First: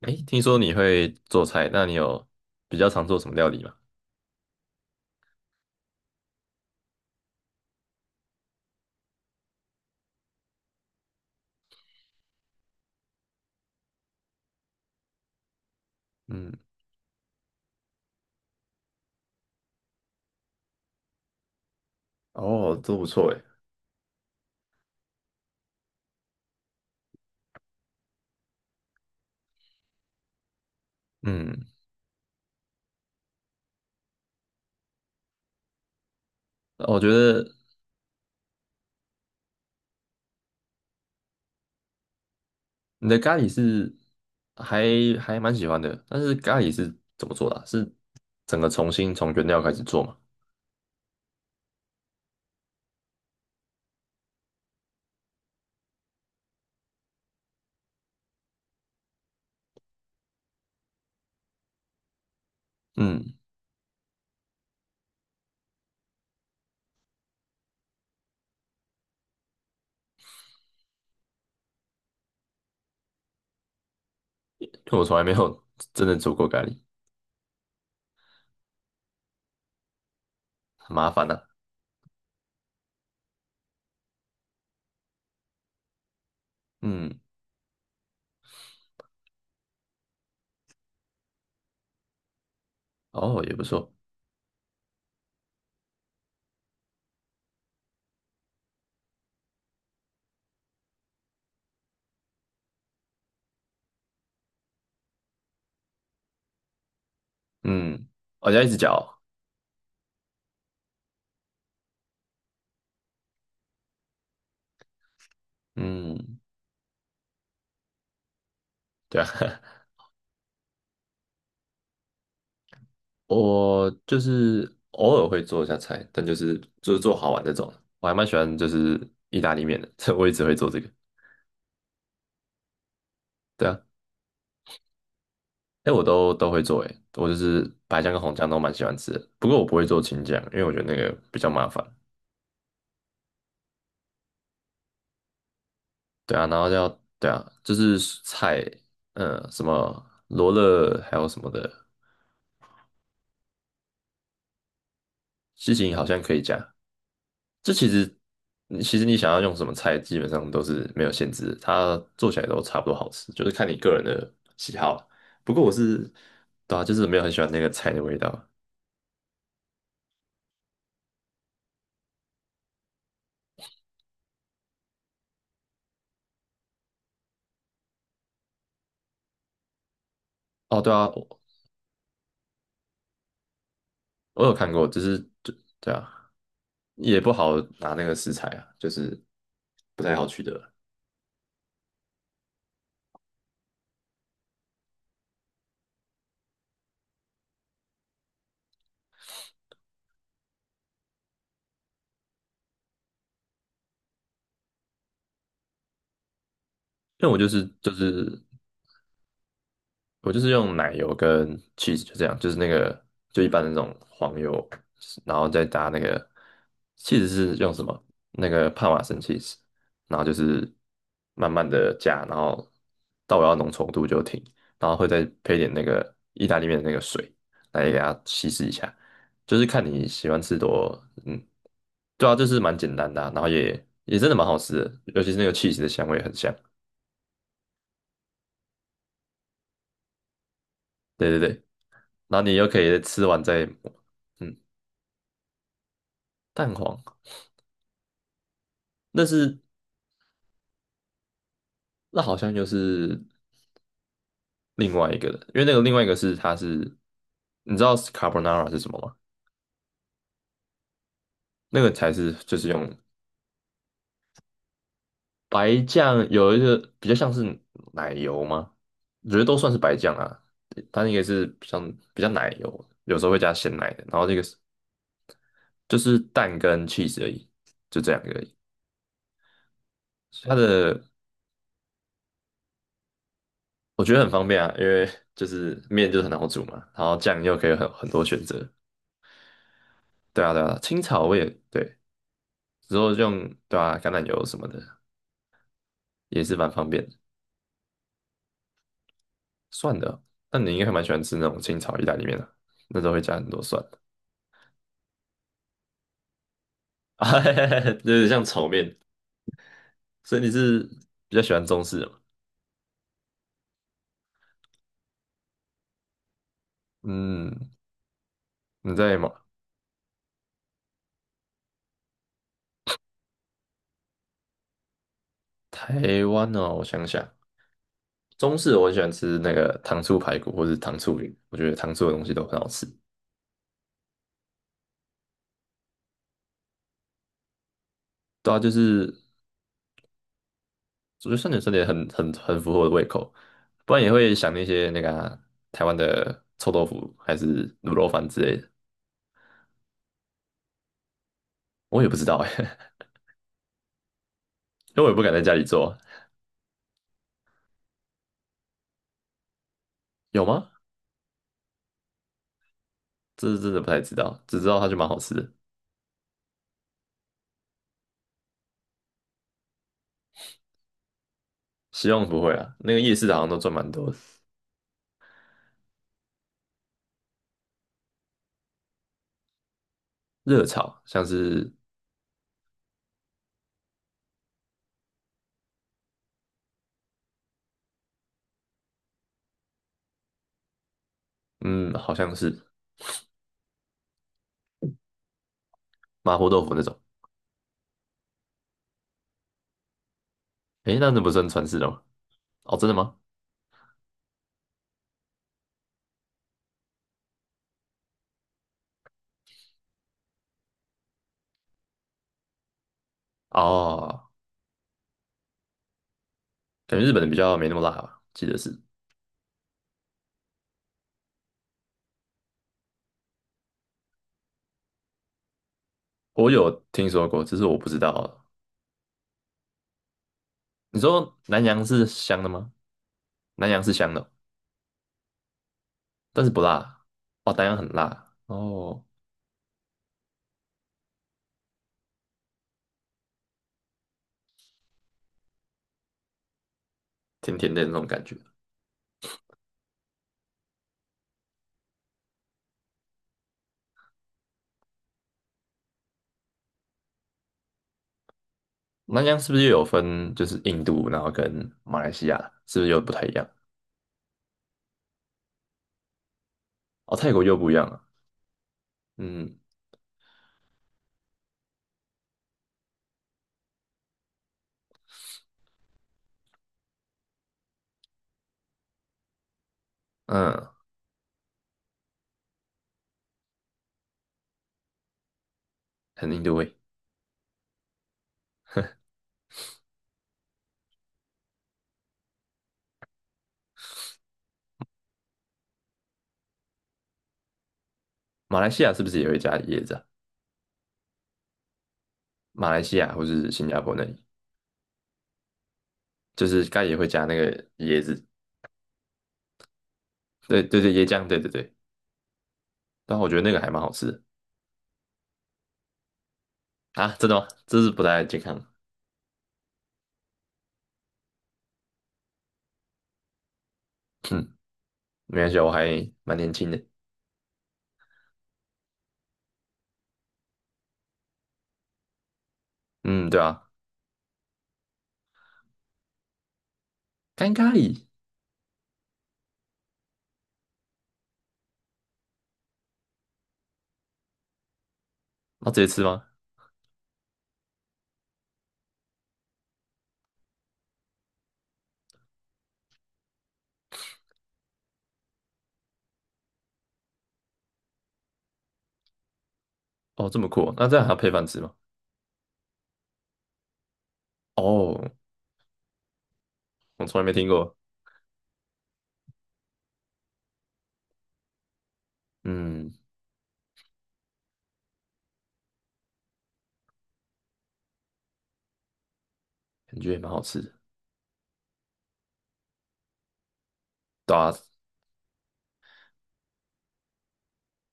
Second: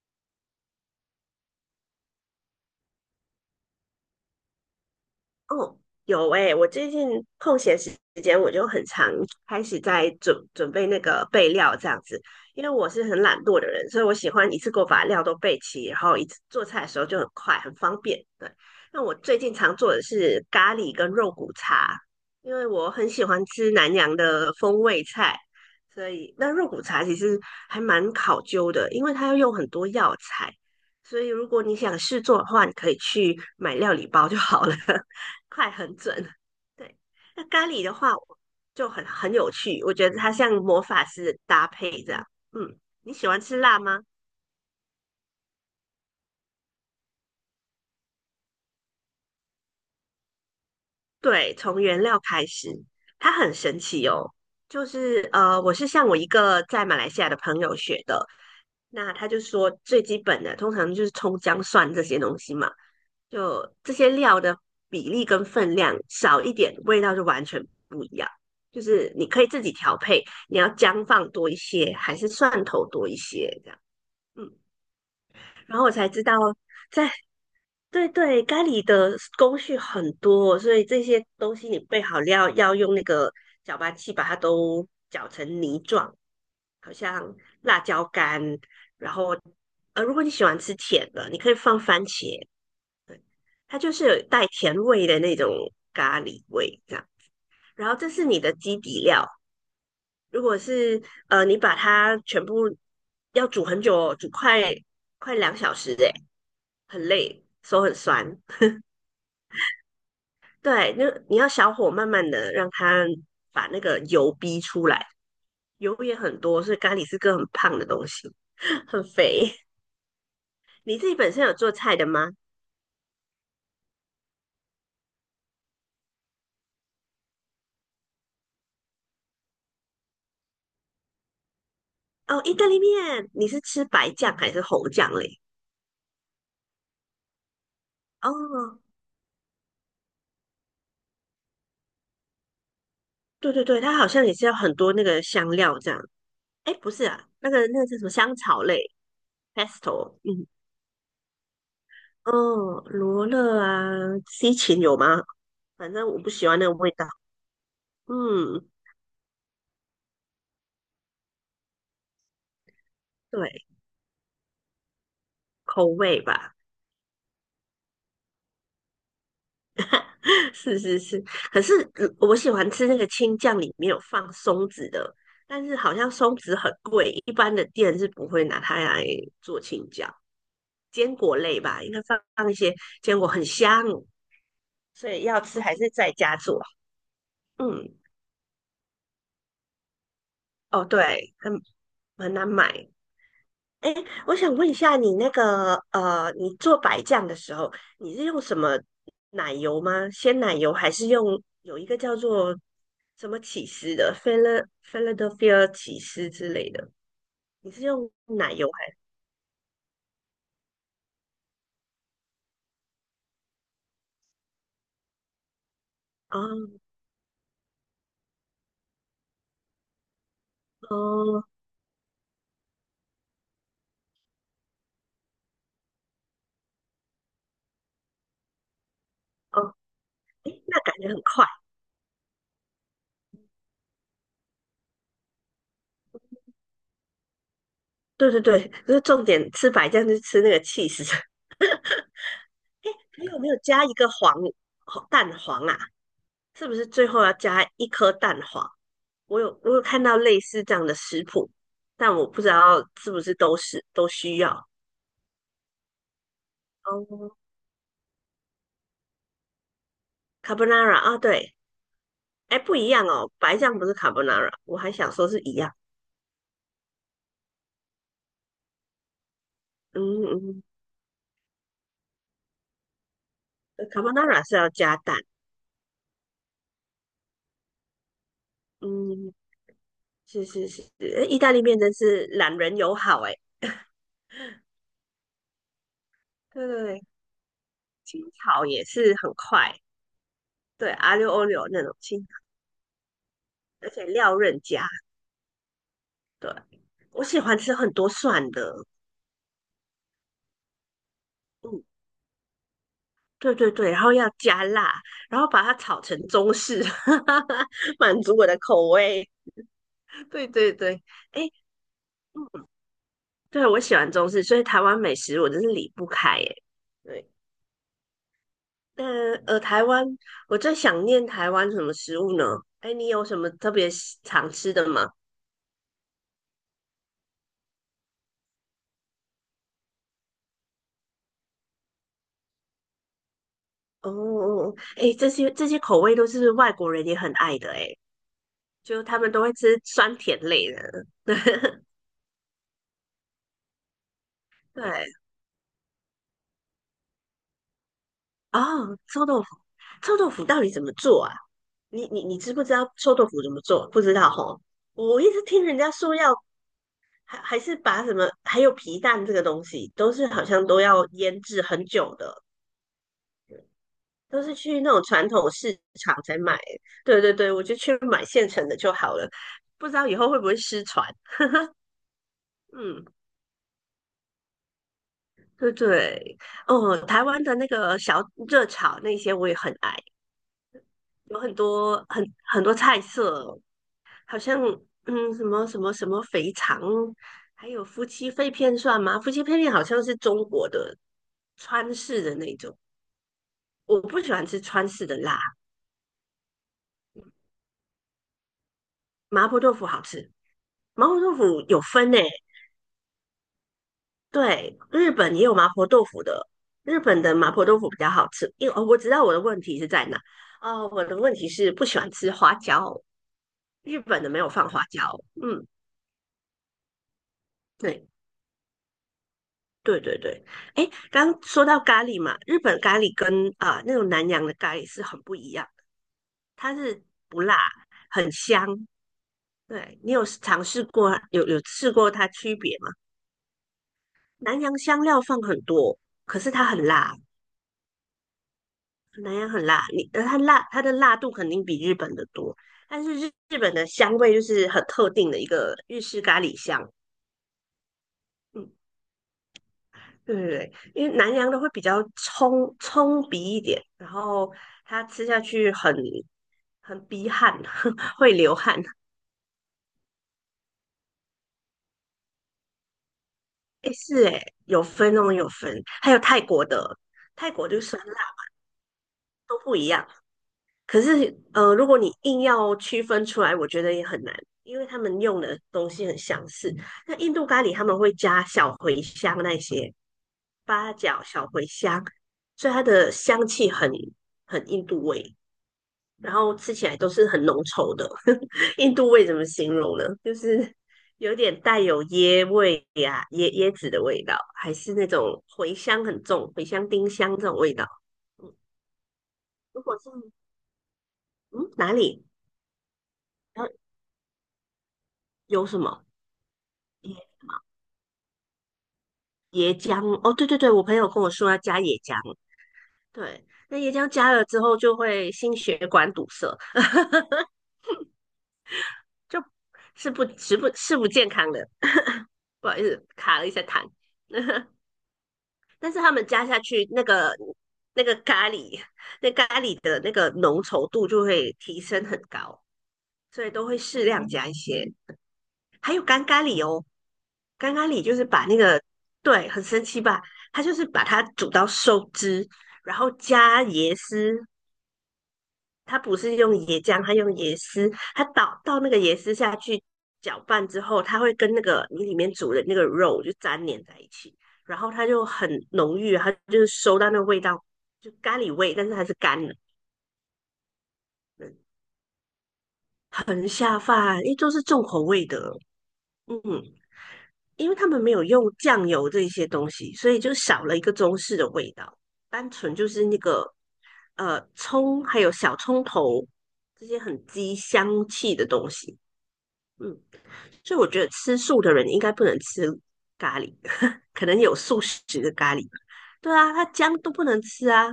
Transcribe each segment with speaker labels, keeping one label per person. Speaker 1: 哎，听说你会做菜，那你有比较常做什么料理吗？
Speaker 2: 哦，有诶，我最近空闲时间我就很常开始在准备那个备料这样子，因为我是很懒惰的人，所以我喜欢一次过把料都备齐，然后一次
Speaker 1: 嗯。
Speaker 2: 做菜的时候就很快，很方便。对，那我最近常做的是咖喱跟肉骨茶，因为
Speaker 1: 哦，
Speaker 2: 我
Speaker 1: 都不
Speaker 2: 很喜
Speaker 1: 错诶。
Speaker 2: 欢吃南洋的风味菜，所以那肉骨茶其实还蛮考究的，因为它要用很多药材，所以如果
Speaker 1: 嗯，
Speaker 2: 你想试做的话，你可以去买料理包就好了。快很准。对，
Speaker 1: 我觉得
Speaker 2: 那咖喱的话就很有趣，我觉得它像魔法师的搭配这样。嗯，
Speaker 1: 你
Speaker 2: 你
Speaker 1: 的
Speaker 2: 喜
Speaker 1: 咖
Speaker 2: 欢
Speaker 1: 喱
Speaker 2: 吃辣
Speaker 1: 是
Speaker 2: 吗？
Speaker 1: 还还蛮喜欢的，但是咖喱是怎么做的啊？是整个重新从原料开始做吗？
Speaker 2: 对，从原料开始，它很神奇哦。就是,我是向我一个在马来西亚的朋友学的，那他就说最基本的，通常就是葱姜蒜这些东西嘛。
Speaker 1: 嗯，
Speaker 2: 就这些料的比例跟分量少一点，味道就完全不一样。就是你可以自己调配，你要姜放多一些，还是蒜头多一些这样。嗯，
Speaker 1: 因为我从来没有
Speaker 2: 然后我
Speaker 1: 真
Speaker 2: 才
Speaker 1: 的
Speaker 2: 知
Speaker 1: 做
Speaker 2: 道
Speaker 1: 过咖喱，
Speaker 2: 在，对，咖喱的工序很多，所以
Speaker 1: 很
Speaker 2: 这
Speaker 1: 麻
Speaker 2: 些
Speaker 1: 烦啊。
Speaker 2: 东西你备好料要用那个搅拌器把它都搅成泥状，好
Speaker 1: 嗯。
Speaker 2: 像辣椒干。然后，如果你喜欢吃甜的，你可以放番茄，
Speaker 1: 哦，也不
Speaker 2: 它
Speaker 1: 错。
Speaker 2: 就是有带甜味的那种咖喱味这样。然后这是你的基底料，如果是你把它全部要煮很久哦，煮快2小时哎，很累，手很
Speaker 1: 嗯，
Speaker 2: 酸。
Speaker 1: 我、哦、要一直搅哦。
Speaker 2: 对，那你要小火慢慢的让它把那个油逼出来，油也很
Speaker 1: 嗯，
Speaker 2: 多，所以咖喱是个很胖的东西，很
Speaker 1: 对啊。
Speaker 2: 肥。你自己本身有做菜的吗？
Speaker 1: 我就是偶尔会做一下菜，但就是做好玩这种。我还蛮喜欢就是意大利面的，我一直会做这个。
Speaker 2: 哦，意大利面，你是
Speaker 1: 对啊，
Speaker 2: 吃白酱还是红酱嘞？
Speaker 1: 哎，我都会做，哎，我就是白酱跟红酱都蛮
Speaker 2: 哦，
Speaker 1: 喜欢吃的。不过我不会做青酱，因为我觉得那个比较麻烦。
Speaker 2: 对对对，它好像也是要很多那个香料这样。
Speaker 1: 对啊，然后
Speaker 2: 哎，
Speaker 1: 要
Speaker 2: 不是
Speaker 1: 对
Speaker 2: 啊，
Speaker 1: 啊，
Speaker 2: 那个
Speaker 1: 就
Speaker 2: 那个叫
Speaker 1: 是
Speaker 2: 什么
Speaker 1: 蔬
Speaker 2: 香草
Speaker 1: 菜，
Speaker 2: 类
Speaker 1: 嗯，什么
Speaker 2: ，pesto,嗯
Speaker 1: 罗勒还有什么的，
Speaker 2: 哦，罗勒啊，西芹有吗？
Speaker 1: 西
Speaker 2: 反
Speaker 1: 芹好
Speaker 2: 正我
Speaker 1: 像
Speaker 2: 不
Speaker 1: 可以
Speaker 2: 喜欢那个
Speaker 1: 加。
Speaker 2: 味道。
Speaker 1: 这其实，
Speaker 2: 嗯，
Speaker 1: 你其实想要用什么菜，基本上都是没有限制的，它做起来都差不多好吃，就是
Speaker 2: 对，
Speaker 1: 看你个人的喜好了。不过我
Speaker 2: 口
Speaker 1: 是，
Speaker 2: 味吧，
Speaker 1: 对啊，就是没有很喜欢那个菜的味道。
Speaker 2: 是是是。可是我喜欢吃那个青酱，里面有放松子的，但是好像松子很贵，一般的店是不会拿它来做青酱。
Speaker 1: 哦，对啊，
Speaker 2: 坚果
Speaker 1: 我
Speaker 2: 类吧，应该放一些坚果，很香，
Speaker 1: 我有看过，就
Speaker 2: 所
Speaker 1: 是
Speaker 2: 以要
Speaker 1: 就
Speaker 2: 吃还是
Speaker 1: 对
Speaker 2: 在
Speaker 1: 啊，
Speaker 2: 家做。
Speaker 1: 也不好拿
Speaker 2: 嗯。
Speaker 1: 那个食材啊，就是不太好取得。
Speaker 2: 哦，对，很难买。哎，我想问一下，你那个你做白酱的时候，你是用什么奶油吗？鲜奶油还是用有一个叫做什么起司的，Philadelphia 起司之类的？
Speaker 1: 因为我就是
Speaker 2: 你是
Speaker 1: 就
Speaker 2: 用
Speaker 1: 是
Speaker 2: 奶油还？
Speaker 1: 我就是用奶油跟 cheese，就这样，就是那个，就一般的那种黄油，然后再搭那个。
Speaker 2: 哦
Speaker 1: cheese 是用什么？那个帕玛森 cheese，然后就是
Speaker 2: 哦
Speaker 1: 慢慢的加，然后到我要浓稠度就停，然后会再配点那个意大利面的那个水来给它稀释一下，就是
Speaker 2: 哦，
Speaker 1: 看你喜欢
Speaker 2: 哎，
Speaker 1: 吃
Speaker 2: 那感
Speaker 1: 多，
Speaker 2: 觉很
Speaker 1: 嗯，
Speaker 2: 快。
Speaker 1: 对啊，就是蛮简单的啊，然后也真的蛮好吃的，尤其是那个 cheese 的香味很香，
Speaker 2: 对对对，就是重点吃白酱就是吃那个起司。
Speaker 1: 对对对，然后你又可以
Speaker 2: 你
Speaker 1: 吃
Speaker 2: 有
Speaker 1: 完
Speaker 2: 没有
Speaker 1: 再。
Speaker 2: 加一个黄
Speaker 1: 嗯。
Speaker 2: 蛋黄啊？是
Speaker 1: 蛋
Speaker 2: 不是
Speaker 1: 黄，
Speaker 2: 最后要加一颗蛋黄？
Speaker 1: 那
Speaker 2: 我有
Speaker 1: 是。
Speaker 2: 我有看到类似这样的食谱，但
Speaker 1: 那
Speaker 2: 我
Speaker 1: 好
Speaker 2: 不知
Speaker 1: 像又
Speaker 2: 道是不
Speaker 1: 是
Speaker 2: 是都需要。
Speaker 1: 另外一个的，因为那个另外一个是它是，
Speaker 2: 哦
Speaker 1: 你知道 carbonara 是什么吗？
Speaker 2: ，carbonara 啊，对，
Speaker 1: 那个才是就
Speaker 2: 哎，
Speaker 1: 是
Speaker 2: 不一
Speaker 1: 用
Speaker 2: 样哦，白酱不是 carbonara,我还想说是一样。
Speaker 1: 白酱，有一个比较像是奶油吗？我觉得都算是白
Speaker 2: 嗯
Speaker 1: 酱啊，
Speaker 2: 嗯
Speaker 1: 它那个是比较奶油，有时候会加鲜奶的，然后这个
Speaker 2: carbonara 是
Speaker 1: 是
Speaker 2: 要加蛋。
Speaker 1: 就是蛋跟 cheese 而已，就这两个而已。
Speaker 2: 嗯，是
Speaker 1: 它
Speaker 2: 是是，
Speaker 1: 的，
Speaker 2: 哎意大利面真是懒人友好哎。
Speaker 1: 我觉得很方便啊，因为就是面就是很好煮
Speaker 2: 对
Speaker 1: 嘛，
Speaker 2: 对对，
Speaker 1: 然后酱又可以很
Speaker 2: 清
Speaker 1: 多选择。
Speaker 2: 炒也是很快，
Speaker 1: 对啊，对啊，
Speaker 2: 对
Speaker 1: 青
Speaker 2: a
Speaker 1: 草
Speaker 2: 六
Speaker 1: 我也
Speaker 2: l 六那种
Speaker 1: 对，
Speaker 2: 清炒，
Speaker 1: 之后就用对
Speaker 2: 而
Speaker 1: 啊，
Speaker 2: 且
Speaker 1: 橄榄
Speaker 2: 料
Speaker 1: 油什
Speaker 2: 任
Speaker 1: 么的
Speaker 2: 加。
Speaker 1: 也
Speaker 2: 对，
Speaker 1: 是蛮方便的。
Speaker 2: 我喜欢吃很多蒜的。
Speaker 1: 蒜的，那你应该还蛮喜欢吃那种清
Speaker 2: 嗯，
Speaker 1: 炒意大利面的，那时候会加很
Speaker 2: 对
Speaker 1: 多
Speaker 2: 对
Speaker 1: 蒜，
Speaker 2: 对，然后要加辣，然后把它炒成中式，
Speaker 1: 啊，哈哈 哈，有
Speaker 2: 满
Speaker 1: 点
Speaker 2: 足
Speaker 1: 像
Speaker 2: 我的
Speaker 1: 炒
Speaker 2: 口
Speaker 1: 面。
Speaker 2: 味。
Speaker 1: 所以
Speaker 2: 对
Speaker 1: 你
Speaker 2: 对
Speaker 1: 是
Speaker 2: 对，
Speaker 1: 比较
Speaker 2: 哎，
Speaker 1: 喜欢中式的吗？
Speaker 2: 嗯对，我喜欢中式，所以台湾美食我真是离不开哎。对，
Speaker 1: 嗯，你
Speaker 2: 但
Speaker 1: 在吗？
Speaker 2: 台湾我最想念台湾什么食物呢？哎，你有什么特别喜常吃的吗？
Speaker 1: 台湾哦，我想想，中式我很喜欢吃那个糖醋排骨或是糖醋鱼，我觉得糖醋的东西都很好吃。
Speaker 2: 哦哦，哦哎，这些口味都是外国人也很爱的哎，
Speaker 1: 对啊，就
Speaker 2: 就
Speaker 1: 是
Speaker 2: 他们都会吃酸甜类的。
Speaker 1: 我觉得酸碱 酸甜很符合我的胃口，不然也会想那些那
Speaker 2: 对，
Speaker 1: 个啊台湾的臭豆腐还是卤肉饭之类的。
Speaker 2: 哦，臭豆腐，臭豆腐到底怎么做啊？
Speaker 1: 我
Speaker 2: 你
Speaker 1: 也不
Speaker 2: 你
Speaker 1: 知道
Speaker 2: 你知不知道
Speaker 1: 哎，
Speaker 2: 臭豆腐怎么做？不知道吼，
Speaker 1: 因为我也
Speaker 2: 我
Speaker 1: 不
Speaker 2: 一
Speaker 1: 敢在
Speaker 2: 直
Speaker 1: 家里
Speaker 2: 听人家
Speaker 1: 做，
Speaker 2: 说要还是把什么，还有皮蛋这个东西，都是
Speaker 1: 有
Speaker 2: 好像
Speaker 1: 吗？
Speaker 2: 都要腌制很久的，
Speaker 1: 这是真的不太知道，
Speaker 2: 都是
Speaker 1: 只知道
Speaker 2: 去
Speaker 1: 它
Speaker 2: 那
Speaker 1: 就
Speaker 2: 种
Speaker 1: 蛮好
Speaker 2: 传
Speaker 1: 吃
Speaker 2: 统
Speaker 1: 的。
Speaker 2: 市场才买。对对对，我就去买现成的就好了。不知道以后会不会失传？
Speaker 1: 希望不会啊，那个
Speaker 2: 嗯，
Speaker 1: 夜市好像都赚蛮多的。
Speaker 2: 对对，哦，台湾的那个小热炒那些我也很爱，
Speaker 1: 热炒像
Speaker 2: 有很
Speaker 1: 是，
Speaker 2: 多很多菜色，好像嗯什么肥肠，还有夫妻肺片算吗？夫妻肺片好像是中国的
Speaker 1: 嗯，
Speaker 2: 川
Speaker 1: 好
Speaker 2: 式
Speaker 1: 像
Speaker 2: 的那
Speaker 1: 是
Speaker 2: 种，我不喜欢吃川式的辣。
Speaker 1: 麻婆豆腐那种。
Speaker 2: 麻婆豆腐好吃，
Speaker 1: 诶，
Speaker 2: 麻
Speaker 1: 那那
Speaker 2: 婆
Speaker 1: 不
Speaker 2: 豆
Speaker 1: 算
Speaker 2: 腐
Speaker 1: 川式
Speaker 2: 有
Speaker 1: 的吗？
Speaker 2: 分诶、
Speaker 1: 哦，真的吗？
Speaker 2: 对，日本也有麻婆豆腐的，日本的麻婆豆腐比较好吃。因为哦，我知道我的问题是在哪，哦，我的问题是不喜欢吃花椒，日本
Speaker 1: 哦，
Speaker 2: 的没有放花椒，嗯，
Speaker 1: 感觉日本的比较没那么辣
Speaker 2: 对。
Speaker 1: 吧，记得是。
Speaker 2: 对对对，哎，刚说到咖喱嘛，日本咖喱跟啊、那种南洋的咖喱是很不一样的
Speaker 1: 我有
Speaker 2: 它是
Speaker 1: 听说
Speaker 2: 不
Speaker 1: 过，只
Speaker 2: 辣，
Speaker 1: 是我不知
Speaker 2: 很
Speaker 1: 道。
Speaker 2: 香。对，你有尝试
Speaker 1: 你
Speaker 2: 过，
Speaker 1: 说
Speaker 2: 有
Speaker 1: 南洋
Speaker 2: 试
Speaker 1: 是
Speaker 2: 过它
Speaker 1: 香的
Speaker 2: 区
Speaker 1: 吗？
Speaker 2: 别吗？
Speaker 1: 南洋是香的哦，
Speaker 2: 南洋香料放很多，可
Speaker 1: 但是
Speaker 2: 是
Speaker 1: 不
Speaker 2: 它
Speaker 1: 辣
Speaker 2: 很
Speaker 1: 啊。
Speaker 2: 辣，
Speaker 1: 哦，南洋很辣，哦，
Speaker 2: 南洋很辣，你它辣，它的辣度肯定比日本的多，但是日本的香味就是很特定的一个日式咖喱香。
Speaker 1: 甜甜的那种感觉。
Speaker 2: 嗯，对对对，因为南洋的会比较冲鼻一点，然后它吃下去很逼汗，会流汗。
Speaker 1: 南这样是不是又有分，就是印度，然后跟马来西亚，是不是又不太一样？
Speaker 2: 诶，是诶，有分哦，有分。还有泰国的，
Speaker 1: 哦，泰国
Speaker 2: 泰
Speaker 1: 又
Speaker 2: 国
Speaker 1: 不一
Speaker 2: 就是
Speaker 1: 样了。
Speaker 2: 酸辣
Speaker 1: 嗯
Speaker 2: 都不一样。可是如果你硬要区分出来，我觉得也很难，因为他们用的东西很相似。那印度咖喱他们会加小茴香那些
Speaker 1: 嗯，
Speaker 2: 八角、小茴香，所以它的香气很很印度味。
Speaker 1: 很
Speaker 2: 然
Speaker 1: 印度
Speaker 2: 后
Speaker 1: 味。
Speaker 2: 吃起来都是很浓稠的。印度味怎么形容呢？就是有点带有椰味呀、啊椰子的味道，还是那种茴香很重、茴香、丁香这种味道。嗯，
Speaker 1: 马来西亚是不是也会加椰
Speaker 2: 如
Speaker 1: 子
Speaker 2: 果
Speaker 1: 啊？
Speaker 2: 是嗯哪里？
Speaker 1: 马来西亚或是
Speaker 2: 然
Speaker 1: 新
Speaker 2: 后
Speaker 1: 加坡那里，
Speaker 2: 有什么
Speaker 1: 就是该也会
Speaker 2: 椰
Speaker 1: 加那个椰子。
Speaker 2: 椰浆？哦，对对
Speaker 1: 对
Speaker 2: 对，
Speaker 1: 对
Speaker 2: 我
Speaker 1: 对，
Speaker 2: 朋
Speaker 1: 椰
Speaker 2: 友跟
Speaker 1: 浆，
Speaker 2: 我
Speaker 1: 对对
Speaker 2: 说要
Speaker 1: 对。
Speaker 2: 加椰浆，
Speaker 1: 但我觉得
Speaker 2: 对，
Speaker 1: 那个还
Speaker 2: 那
Speaker 1: 蛮好
Speaker 2: 椰
Speaker 1: 吃
Speaker 2: 浆
Speaker 1: 的。
Speaker 2: 加了之后就会心血管堵塞，
Speaker 1: 啊，真的吗？这是不太健康。
Speaker 2: 就是不不健康的。不好意思，卡了一下痰。
Speaker 1: 嗯，没关系啊，我
Speaker 2: 但是
Speaker 1: 还
Speaker 2: 他们
Speaker 1: 蛮
Speaker 2: 加
Speaker 1: 年
Speaker 2: 下
Speaker 1: 轻的。
Speaker 2: 去那个那个咖喱，那咖喱的那个浓稠度就会提升很高，
Speaker 1: 嗯，对
Speaker 2: 所以
Speaker 1: 啊，
Speaker 2: 都会适量加一些。还有干咖喱哦，
Speaker 1: 干咖
Speaker 2: 干咖喱
Speaker 1: 喱，
Speaker 2: 就是把那个，对，很神奇吧？它就是把它煮到收汁，然后加椰丝，
Speaker 1: 那直接
Speaker 2: 它
Speaker 1: 吃
Speaker 2: 不
Speaker 1: 吗？
Speaker 2: 是用椰浆，它用椰丝，它倒那个椰丝下去搅拌之后，它会跟那个你里面煮的那个肉就粘连在一起，然后它就很浓郁，它就是收到那个味道，就咖喱味，但是它是干的，
Speaker 1: 哦，这么酷哦，那这样还要配饭吃
Speaker 2: 嗯
Speaker 1: 吗？
Speaker 2: 很下饭，因为都是重口
Speaker 1: 哦，
Speaker 2: 味的，嗯，
Speaker 1: 我从来没听
Speaker 2: 因为
Speaker 1: 过。
Speaker 2: 他们没有用酱油这些东西，所以就少了一个中式的味道，单纯就
Speaker 1: 嗯，
Speaker 2: 是那个葱还有小葱头这些很激香气的东西，嗯。
Speaker 1: 感觉也蛮好吃的。
Speaker 2: 所以我觉得吃素的人应该不能吃咖喱，可
Speaker 1: 对
Speaker 2: 能
Speaker 1: 啊，
Speaker 2: 有素食的咖喱。对啊，他姜都不能吃啊，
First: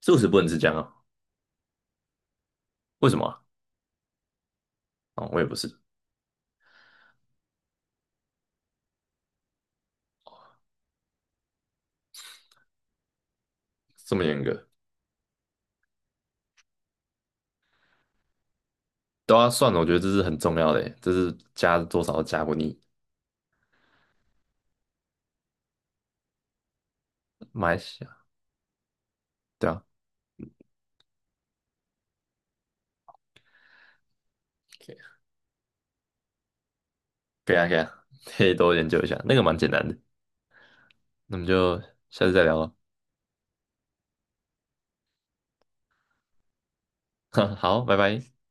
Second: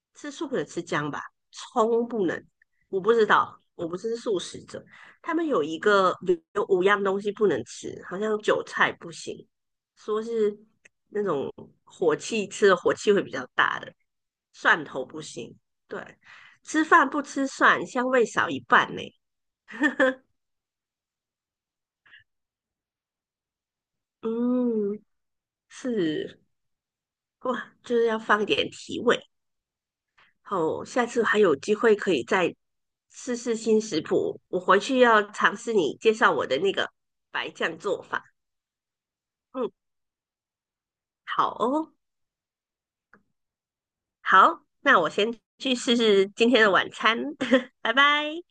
Speaker 1: 素食
Speaker 2: 吃
Speaker 1: 不能
Speaker 2: 素
Speaker 1: 吃
Speaker 2: 可能
Speaker 1: 姜
Speaker 2: 吃
Speaker 1: 啊？
Speaker 2: 姜吧，葱不能。我
Speaker 1: 为
Speaker 2: 不
Speaker 1: 什么
Speaker 2: 知
Speaker 1: 啊？
Speaker 2: 道，我不是素食者。
Speaker 1: 哦，
Speaker 2: 他
Speaker 1: 我也
Speaker 2: 们
Speaker 1: 不
Speaker 2: 有一
Speaker 1: 是
Speaker 2: 个有五样东西不能吃，好像韭菜不行，说是那种火气吃的火气会比较大的，
Speaker 1: 这么严格，
Speaker 2: 蒜头不行。对，吃饭不吃蒜，香味少一半呢。
Speaker 1: 都要算了。我觉得这是 很重要的耶，这是加多少加不腻。
Speaker 2: 嗯，是。
Speaker 1: 马
Speaker 2: 哇，
Speaker 1: 来
Speaker 2: 就
Speaker 1: 西
Speaker 2: 是
Speaker 1: 亚，
Speaker 2: 要放一点提味。
Speaker 1: 对啊，
Speaker 2: 好，下次还有机会可以再试试新食谱。我回
Speaker 1: 可以
Speaker 2: 去
Speaker 1: 啊，
Speaker 2: 要尝试你介绍我的那个白
Speaker 1: 可以
Speaker 2: 酱做
Speaker 1: 啊，
Speaker 2: 法。
Speaker 1: 可以多研究一下，那个蛮简
Speaker 2: 嗯，
Speaker 1: 单的。那我们
Speaker 2: 好
Speaker 1: 就
Speaker 2: 哦，
Speaker 1: 下次再聊了，
Speaker 2: 好，那我先去试试今天的晚餐，
Speaker 1: 好，
Speaker 2: 拜
Speaker 1: 拜拜。
Speaker 2: 拜。